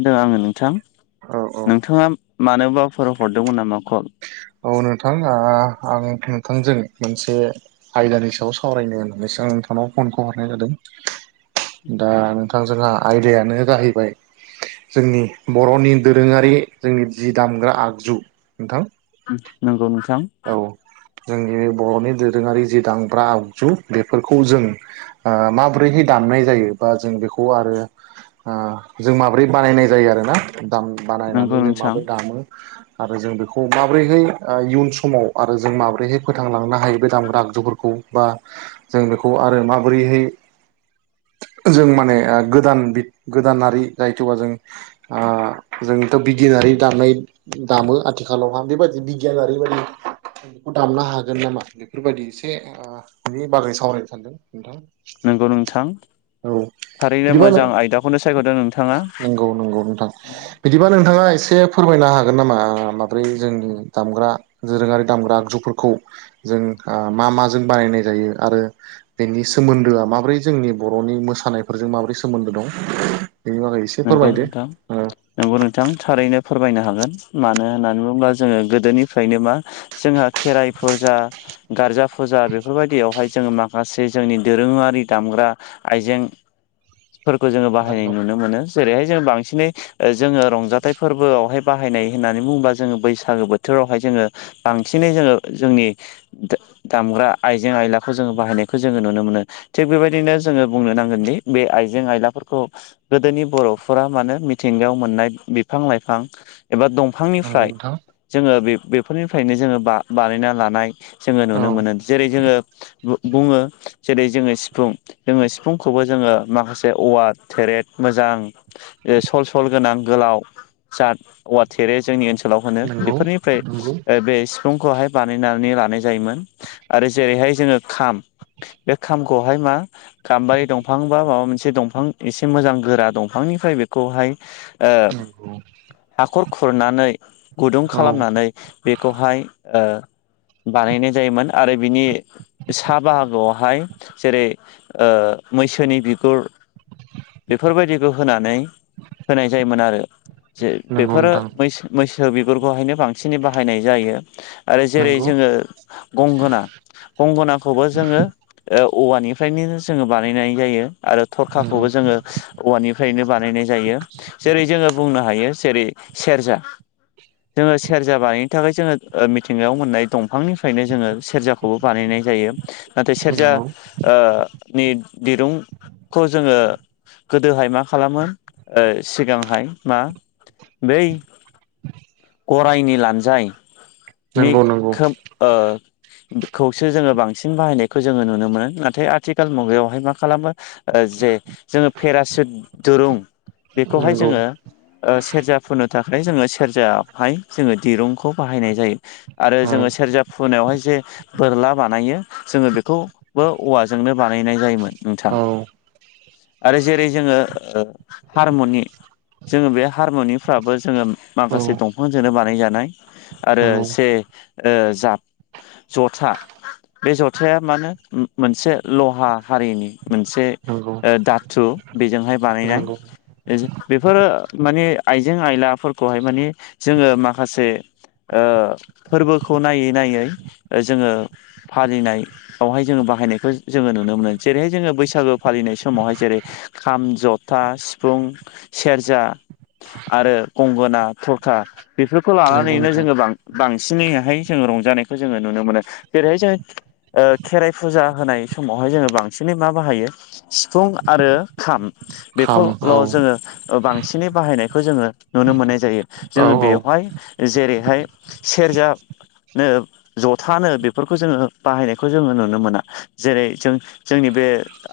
होदों आङो नोंथां औ औ नोंथाङा मानोबाफोराव हरदोंमोन नामा कल? औ नोंथां आ आं नोंथांजों मोनसे आयदानि सायाव सावरायनो होननानैसो आं नोंथांनाव फनखौ हरनाय जादों दा जोंहा आयदायानो जाहैबाय जोंनि बर'नि दोरोङारि जोंनि जि दामग्रा आगजु नोंथां नंगौ नोंथां औ जोंनि बर'नि दोरोङारि जि दामब्रा आगजु बेफोरखौ जों माबोरैहै दामनाय जायो बा जों बेखौ आरो आह जों माब्रै बानायनाय जायो आरो ना दाम नंगौ बानायनानै जों नोंथां माबोरै दामो आरो जों बेखौ माबोरैहाय इयुन समाव आरो जों माब्रैहाय फोथांलांनो हायो बे दामग्रा आगजुफोरखौ बा जों बेखौ आरो माबोरैहाय जों माने गोदान गोदानारि जायथ'बा जों आ जोंथ' बिगियानारि दानाय दामो आथिखालावहा बेबायदि बिगियाना ओरैबायदि बेखौ दामनो हागोन नामा बेफोरबायदि एसेनि बागै सावरायनो सानदों नोंथां नंगौ नोंथां औ थारैनो बिदिबा मोजां आयदाखौनो सायख'दों नोंथाङा। नंगौ नंगौ नोंथां बिदिबा नोंथाङा एसे फोरमायनो हागोन नामा माब्रै जोंनि दामग्रा दोरोङारि दामग्रा आगजुफोरखौ जों ओ मा माजों बानायनाय जायो आरो बेनि सोमोन्दोआ माबोरै जोंनि बर'नि मोसानायफोरजों माबोरै सोमोन्दो दं? बेनि बागै एसे नोंगौ फोरमायदो नोंथां ओ नोंगौ नोंथां थारैनो फोरमायनो हागोन मानो होननानै बुङोब्ला जोङो गोदोनिफ्रायनो मा जोंहा खेराइ फुजा गारजा फुजा बेफोर बायदियावहाय जोङो माखासे जोंनि दोरोङारि दामग्रा आइजेंफोरखौ जोङो बाहायनाय नंगौ नुनो मोनो जेरैहाय जों बांसिनै ओ जोङो रंजाथाइ फोरबोआवहाय बाहायनाय होननानै बुङोबा जोङो बैसागो बोथोरावहाय जोङो बांसिनै जोङो जोंनि दा-दामग्रा आइजें आयलाखौ जोङो बाहायनायखौ जोङो नुनो मोनो थिग बेबायदिनो जोङो बुंनो नांगोनदि बे आइजें आयलाफोरखौ गोदोनि बर'फोरा मानो मिथिंगायाव मोननाय बिफां लाइफां एबा नंगौ दंफांनिफ्राय नोंथां जोङो बे बेफोरनिफ्रायनो जोङो बा-बानायना लानाय जोङो औ नुनो मोनो जेरै जोङो बु-बुङो जेरै जोङो सिफुं जोङो सिफुंखौबो जोङो माखासे औवार थेरेट मोजां ओ सल सल गोनां गोलाव जात औवा थेरे जोंनि ओन सोलाव होनो नंगौ बेफोरनिफ्राय नंगौ बे सिफुंखौहाय बानायनानै लानाय जायोमोन आरो जेरैहाय जोङो खाम बे खामखौहाय मा गाम्बारि दंफां बा माबा मोनसे दंफां एसे मोजां गोरा दंफांनिफ्राय बेखौहाय ओ नंगौ हाखर खुरनानै गुदुं औ खालामनानै बेखौहाय ओ बानायनाय जायोमोन आरो बिनि सा बाहागोआवहाय जेरै ओ मैसोनि बिगुर बेफोर बायदिखौ होनानै होनाय जायोमोन आरो जे नंगौ बेफोरो नोंथां मैसो मैसो बिगुरखौहायनो बांसिनै बाहायनाय जायो आरो जेरै नंगौ जोङो गंगोना गंगनाखौबो जोङो ओ औवानिफ्रायनो जोङो बानायनाय जायो आरो नंगौ थरखाखौबो जोङो औवानिफ्रायनो बानायनाय जायो जेरै जोङो बुंनो हायो जेरै सेरजा जोङो सेरजा बानायनो थाखाय जोङो ओ मिथिंगायाव मोननाय दंफांनिफ्रायनो जोङो सेरजा खौबो बानायनाय जायो नाथाय सेरजा नंगौ ओ नि दिरुंखौ जोङो गोदोहाय मा खालामो ओ सिगांहाय मा बै गरायनि लानजायनि नंगौ नंगौ खोम ओ खौसो जोङो बांसिन बाहायनायखौ जोङो नुनो मोनो नाथाय आथिखाल मुगायावहाय मा खालामो जे जोङो पेरासुट दोरुं बेखौहाय नंगौ जोङो ओ सेरजा फुनो थाखाय जोङो सेरजाहाय जोङो दिरुंखौ बाहायनाय जायो आरो औ जोङो सेरजा फुनायावहाय जे बोरला बानायो जोङो बेखौ बो औवाजोंनो बानायनाय जायोमोन नोंथां औ आरो जेरै जोङो हारमनि जोङो बे हारमुनिफ्राबो जोङो औ माखासे दंफांजोंनो बानायजानाय आरो नंगौ से ओ जाब जथा बे जथाया मानो मोनसे लहा हारिनि मोनसे नंगौ दाथु बेजोंहाय बानायनाय नंगौ बेफोरो माने आइजें आयलाफोरखौहाय माने जोङो माखासे ओ फोरबोखौ नायै नायै जोङो फालिनायावहाय जोङो बाहायनायखौ जोङो नुनो मोनो जेरैहाय जोङो बैसागो फालिनाय समावहाय जेरै खाम जथा सिफुं सेरजा आरो गंगोना थरखा बेफोरखौ नंगौ लानानैनो नोंथां जोङो बां बांसिनैहाय जोङो रंजानायखौ जोङो नुनो मोनो जेरैहाय जोङो खेराइ फुजा होनाय समावहाय जोङो बांसिनै मा बाहायो सिफुं आरो खाम खाम औ बेखौल' जोङो बांसिनै बाहायनायखौ जोङो नुनो मोननाय जायो औ जोङो औ बेवहाय जेरैहाय सेरजा नो जथानो बेफोरखौ जोङो बाहायनायखौ जोङो नुनो मोना जेरै जों जोंनि बे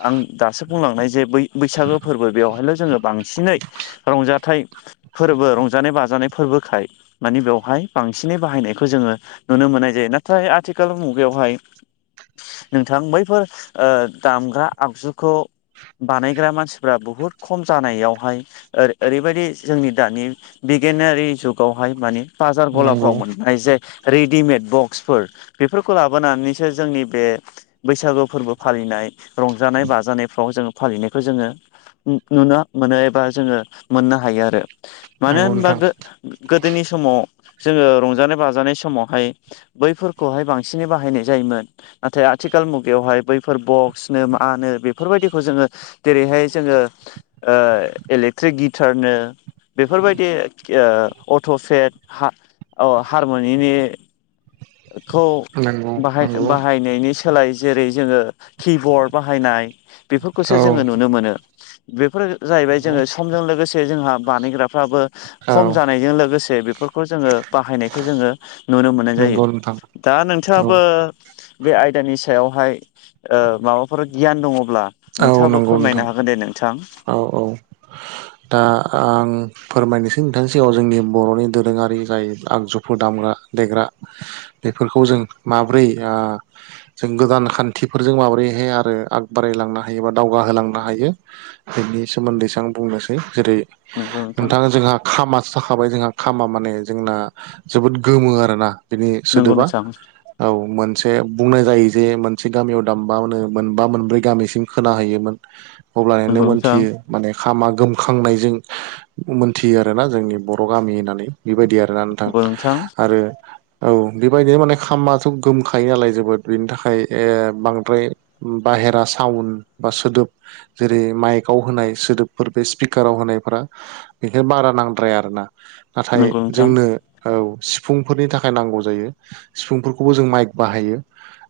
आं दासो बुंलांनाय जे बै बैसागो फोरबो बेवहायल' जोङो बांसिनै रंजाथाइ फोरबो रंजानाय बाजानाय फोरबोखाय मानि बेवहाय बांसिनै बाहायनायखौ जोङो नुनो मोननाय जायो नाथाय आथिखाल मुगायावहाय नोंथां बैफोर ओ दामग्रा आगजुखौ बानायग्रा मानसिफ्रा बुहुद खम जानायावहाय ओओरैबायदि जोंनि दानि बिगियानारि जुगावहाय माने बाजार नंगौ गलाफ्राव मोननाय जे रेडिमेद बक्सफोर बेफोरखौ लाबोनानैसो जोंनि बे बैसागु फोरबो फालिनाय रंजानाय बाजानाय फ्राव जोङो फालिनायखौ जोङो नुनो मोनो एबा जोङो मोननो हायो आरो मानो नंगौ होनबा नोंथां गोगोदोनि समाव जोङो रंजानाय बाजानाय समावहाय बैफोरखौहाय बांसिनै बाहायनाय जायोमोन नाथाय आथिखाल मुगायावहाय बैफोर बक्सनो मा नो बे बेफोरबायदिखौ जोङो जेरैहाय जोङो इलेक्ट्रिक ओ गिटारनो बेफोरबायदि ओ अट'चेट ओ हारमुनिनि खौ नंगौ बाहाय बाह नंगौ बाहायनायनि सोलाय जेरै जोङो किबर्ड बाहायनाय बेफोरखौसो औ जोङो नुनो मोनो बेफोर जाहैबाय नंगौ जोङो समजों लोगोसे जोंहा बानायग्राफ्राबो औ खम जानायजों लोगोसे बेफोरखौ जोङो बाहायनायखौ जोङो नुनो मोननाय नंगौ जायो नोंथां दा औ नोंथाङाबो बे आयदानि सायावहाय माबाफोर गियान दङब्ला औ नोंथाङाबो नंगौ नोंथां फोरमायनो हागोन दे नोंथां औ औ [inaudible] दा आं फोरमायनोसै नोंथांनि सिगाङ जोंनि बर'नि दोरोङारि जाय आगजुफोर दामग्रा देग्रा [inaudible] बेफोरखौ जों माब्रै ओ जों गोदान खान्थिफोरजों माबोरैहाय आरो आग बारायलांनो हायो बा दावगाहोलांनो हायो बेनि सोमोन्दैसो आं बुंनोसै जेरै नंगौ नोंथां नोंथाङा जोंहा खामासो जाखाबाय जोंहा खामा माने जोंना जोबोद गोमो आरोना बिनि नंगौ सोदोबा नोंथां औ मोनसे बुंनाय जायो जे मोनसे गामियाव दामबानो मोनबा मोनब्रै गामिसिम खोनााहैयोमोन अब्लनो नंगौ नोंथां मोनथियो माने खामा गोम खांनायजों मोनथियो आरोना जोंनि बर' गामि होननानै बेबायदि आरो नों थां नंगौ नोंथां आरो औ बेबायदिनो माने खामाथ' गोमखायो नालाय जोबोद बेनि थाखाय ओ बांद्राय बाहेरा साउन्द बा सोदोब जेरै माइकआव होनाय सोदोबफोर बे स्पिकाराव होनायफ्रा बेखाय बारा नांद्राया आर ना नाथाय नंगौ नोंथां जोंनो औ सिफुंफोरनि थाखाय नांगौ जायो सिफुंफोरखौबो जों माइक बाहायो।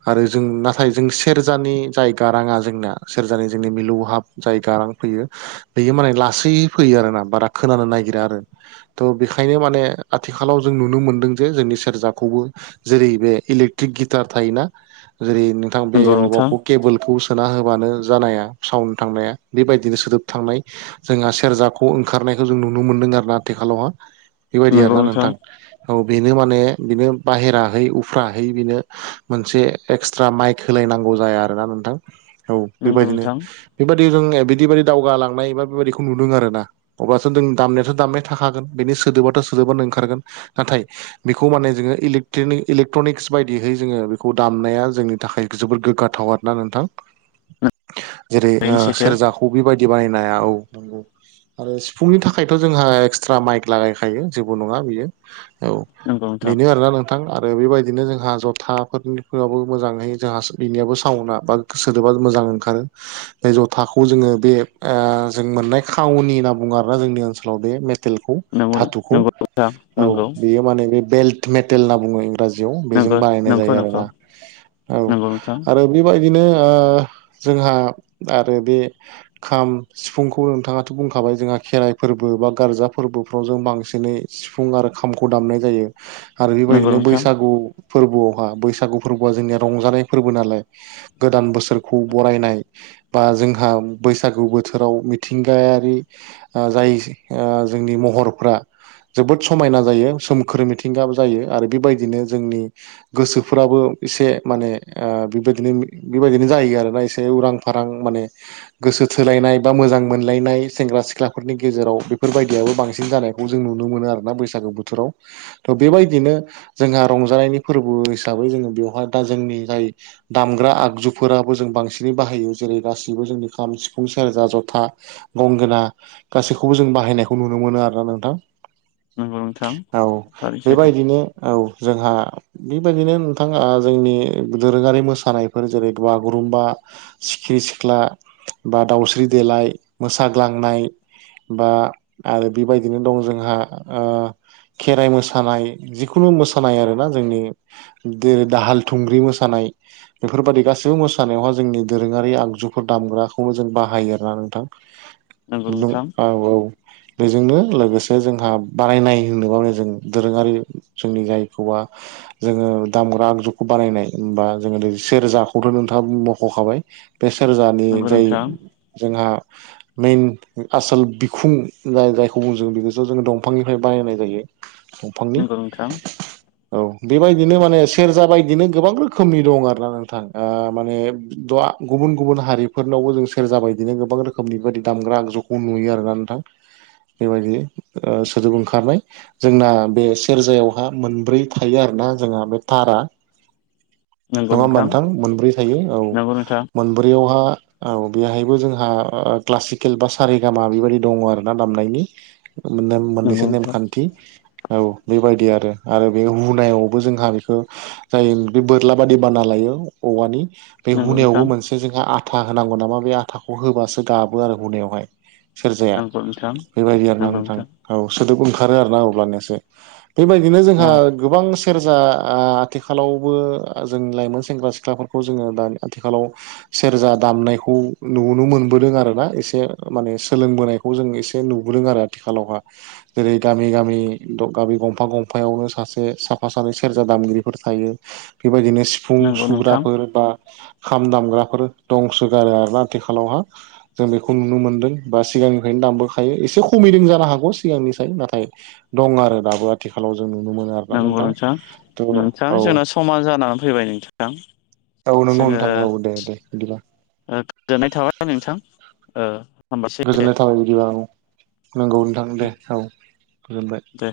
आरो जों नाथाय जों सेरजानि जाय गाराङा जोंनाया सेरजानि जोंनि मिलौहाब जाय गारां फैयो बेयो माने लासै फैयो आरो ना बारा खोनानो नागिरा आरो थ' बेखायनो माने आथिखालाव जों नुनो मोन्दों जे जोंनि सेरजाखौबो जेरै बे इलेक्ट्रिक गिटार थायोना जेरै नु नोंथां बे नंगौ नोंथां माबाखौ केबोल खौ सोना होबानो जानाया साउड थांनाया बेबायदिनो सोदोब थांनाय जोंहा सेरजाखौ ओंखारनायखौ जों नुनो मोनदों आरोना आथिखालावहा बेबायदि आरो ना नोंथां। औ बेनो माने बिनो बाहेराहै उफ्राहै बेनो मोनसे एक्सट्रा माइक होलायनांगौ जाया आरोना नोंथां। औ नंगौ बेबायदिनो नोंथां बेबायदि जों बिदि बादि दावगालांनाय बा बेबायदिखौ नुदों आरो ना। अब्लाथ' जों दामनायाथ' दामनाया थाखागोन बेनि सोदोबाथ' सोदोबानो ओंखारगोन नाथाय बेखौ माने जोङो इलेट्रनिक इलेक्ट्रनिक बायदिहै जोङो बेखौ दामनाया जोंनि थाखाय जबोद गोग्गाथाव आरो दा नोंथां आ [unintelligible] जेरै ओ सेरजाखौ बेबायदि बानायनो हाया औ नंगौ। आरो सिफुंनि थाखायथ' जोंहा एक्सट्रा माइक लागायखायो जेबो नङा बियो औ। नंगौ नोंथां बिनि आरोना नों थां आरो बेबायदिनो जोंहा जथाफोराबो मोजाङै जोंहा सोलिनियाबो साउन्दआ बा सोदोबा मोजां ओंखारो बे जथाखौ जोङो बे आ जों मोननाय खावनि होनना बुङो आरोना जोंनि ओनसोलाव बे टेलखौ नंगौ दाथुखौ नंगौ नोंथां औ नंगौ बेयो माने बे बेल्ट मेटेल होनना बुङो जियाव बेजों नंगौ बानायनाय जायो आरो ना औ नंगौ नोंथां आरो बेबायदिनो ओ जोंहा आरो बे खाम सिफुंखौ नोंथाङाथ' बुंखाबाय जोंहा खेराइ फोरबो बा गारजा फोरबोफ्राव जों बांसिनै सिफुं आरो खामखौ दामनाय जायो आरो नंगौ बेबायदिनो नोंथां बैसागु फोरबोआवहा बैसागु फोरबोआ जोंनिया रंजानाय फोरबो नालाय गोदान बोसोर बोसोरखौ बरायनाय बा जोंहा बैसागु बोथोराव मिथिंगायारि जाय ओ जोंनि महरफ्रा जोबोद समायना जायो सोमखोर मिथिंगा जायो आरो बेबायदिनो जोंनि गोसोफोराबो एसे माने ओ बेबायदिनो बेबायदिनो जायो आरोना एसे उरां फारां माने [unintelligible] गोसो थोलायनाय बा मोजां मोजांमोनलायनाय सेंग्रा सिख्लाफोरनि गेजेराव बेफोर बायदियाबो बांसिन जानाय खौ जों नुनो मोनो आरोना बैसागो बोथोराव। थ' बेबायदिनो जोंहा रंजानायनि फोरबो हिसाबै जोङो बेवहाय दा जोंनि जाय दामग्रा आगजुफोराबो जों बांसिनै बाहायो जेरै गासैबो जोंनि खाम सिफुं सेरजा जथा गंगोना गासैखौबो जों बाहायनायखौ नुनो मोनो आरो ना नोंथां। नंगौ नोंथां औ थारै सैथो बेबायदिनो औ जोंहा बेबायदिनो नोंथाङा आ जोंनि दोरोङारि मोसानायफोर जेरै बागुरुम्बा सिखिरि सिख्ला बा दाावस्रि देलाय मोसाग्लांनाय बा आरो बेबायदिनो दं जोंहा ओ खेराइ मोसानाय जिखुनु मोसानाय आरोना जोंनि दो दाहाल थुंग्रि मोसानाय बेफोरबायादि गासैबो मोसानायावहा जोंनि दोरोङारि आगजुफोर दामग्राखौनो जों बाहायो आरोना नंगौ नोंथां नों नोंथां औ औ। बेजोंनो लोगोसे जोंहा बानायनाय होनोबा जों दोरोङारि जोंनि जायखौवा जोङो दामग्रा आगजुखौ बानायनाय होमबा जोङो सेरजाखौथ' नोंथाङा बुंब'खाबाय बे सेरजानि नंगौ जाय नोंथां जोंहा मेइन आसल बिखुं जाय-जायखौ बुं जों बेखौस जों दंफांनिफ्राय बानायनाय जायो। दंफांनि नंगौ नोंथां औ बेबायदिनो माने सेरजा बायदिनो गोबां रोखोमनि दं आरो ना नोंथां ओ माने दया गुबुन गुबुन हारि फोरनावबो जों सेरजा बायदिनो गोबां रोखोमनि बेबादि दामग्रा आगजुखौ नुयो आरोना नोंथां। बेबायदि ओ सोदोब ओंखारनाय जोंना बे सेरजायावहा मोनब्रै थायो आरोना जोंहा बे थारा [inaudible] नङा होमबा नोंथां मोनब्रै थायो औ नंगौ नोंथां मोनब्रैयावहा औ बेहायबो जोंहा क्लासिकेल बा सारे गामा बेबायदि दङ आरो ना दामनायनि मोनोम नंगौ मोननैसो नोंथां नेमखान्थि औ बेबायदि आरो आरो बे हुनायावबो जोंहा बेखौ जायो बे बोरला बादि बाना लायो औवानि बे नंगौ नोंथां हुनायावबो मोनसे जोंहा आथा होनांगौ नामा बे आथाखौ होबासो गाबो आरो हनायावहाय। सेरजाया नंगौ नोंथां बेबायदि आरोना नोंथां। औ सोदोब ओंखारो आरोना अब्लानियासो बेबायदिनो औ जोंहा गोबां सेरजा ओ-आथिखालावबो जों लाइमोन सेंग्रा सिख्लाफोरखौ जोङो दानि आथिखालाव [inaudible] सेरजा दामनायखौ नुनो मोनबोदों आर ना एसे माने सोलोंबोनायखौ जों एसे नुबोदों आरो। आथिखालावहा जेरै गामि गामि गामि गंफा गंफायावनो सासे साफा सानै सेरजा दामगिरिफोर थायो। बेबायदिनो सिफुं नंगौ नोंथां सुग्राफोर बा खाम दामग्राफोर दंसोगारो आरोना आथिखालावहा। जों बेखौ नुनो मोनदों बा सिगांनिफ्रायनो दामबोखायो एसे खमैदों जानो हागौ सिगांनिसाय नाथाय। दं आरो दाबो आथिखालाव जों नुनो मोनो आरोना नोंथां थ' नोंथां औ। जोंना समा जानानै फैबाय नोंथां। औ नोंगौ नोंथाङा औ दे दे बिदिबा। ओ-गोजोननाय थाबाय नोंथां। ओ-हामबायसै। गोजोननाय थाबाय बिदिबा आं नंगौ नोंथां दे औ गोजोनबाय। दे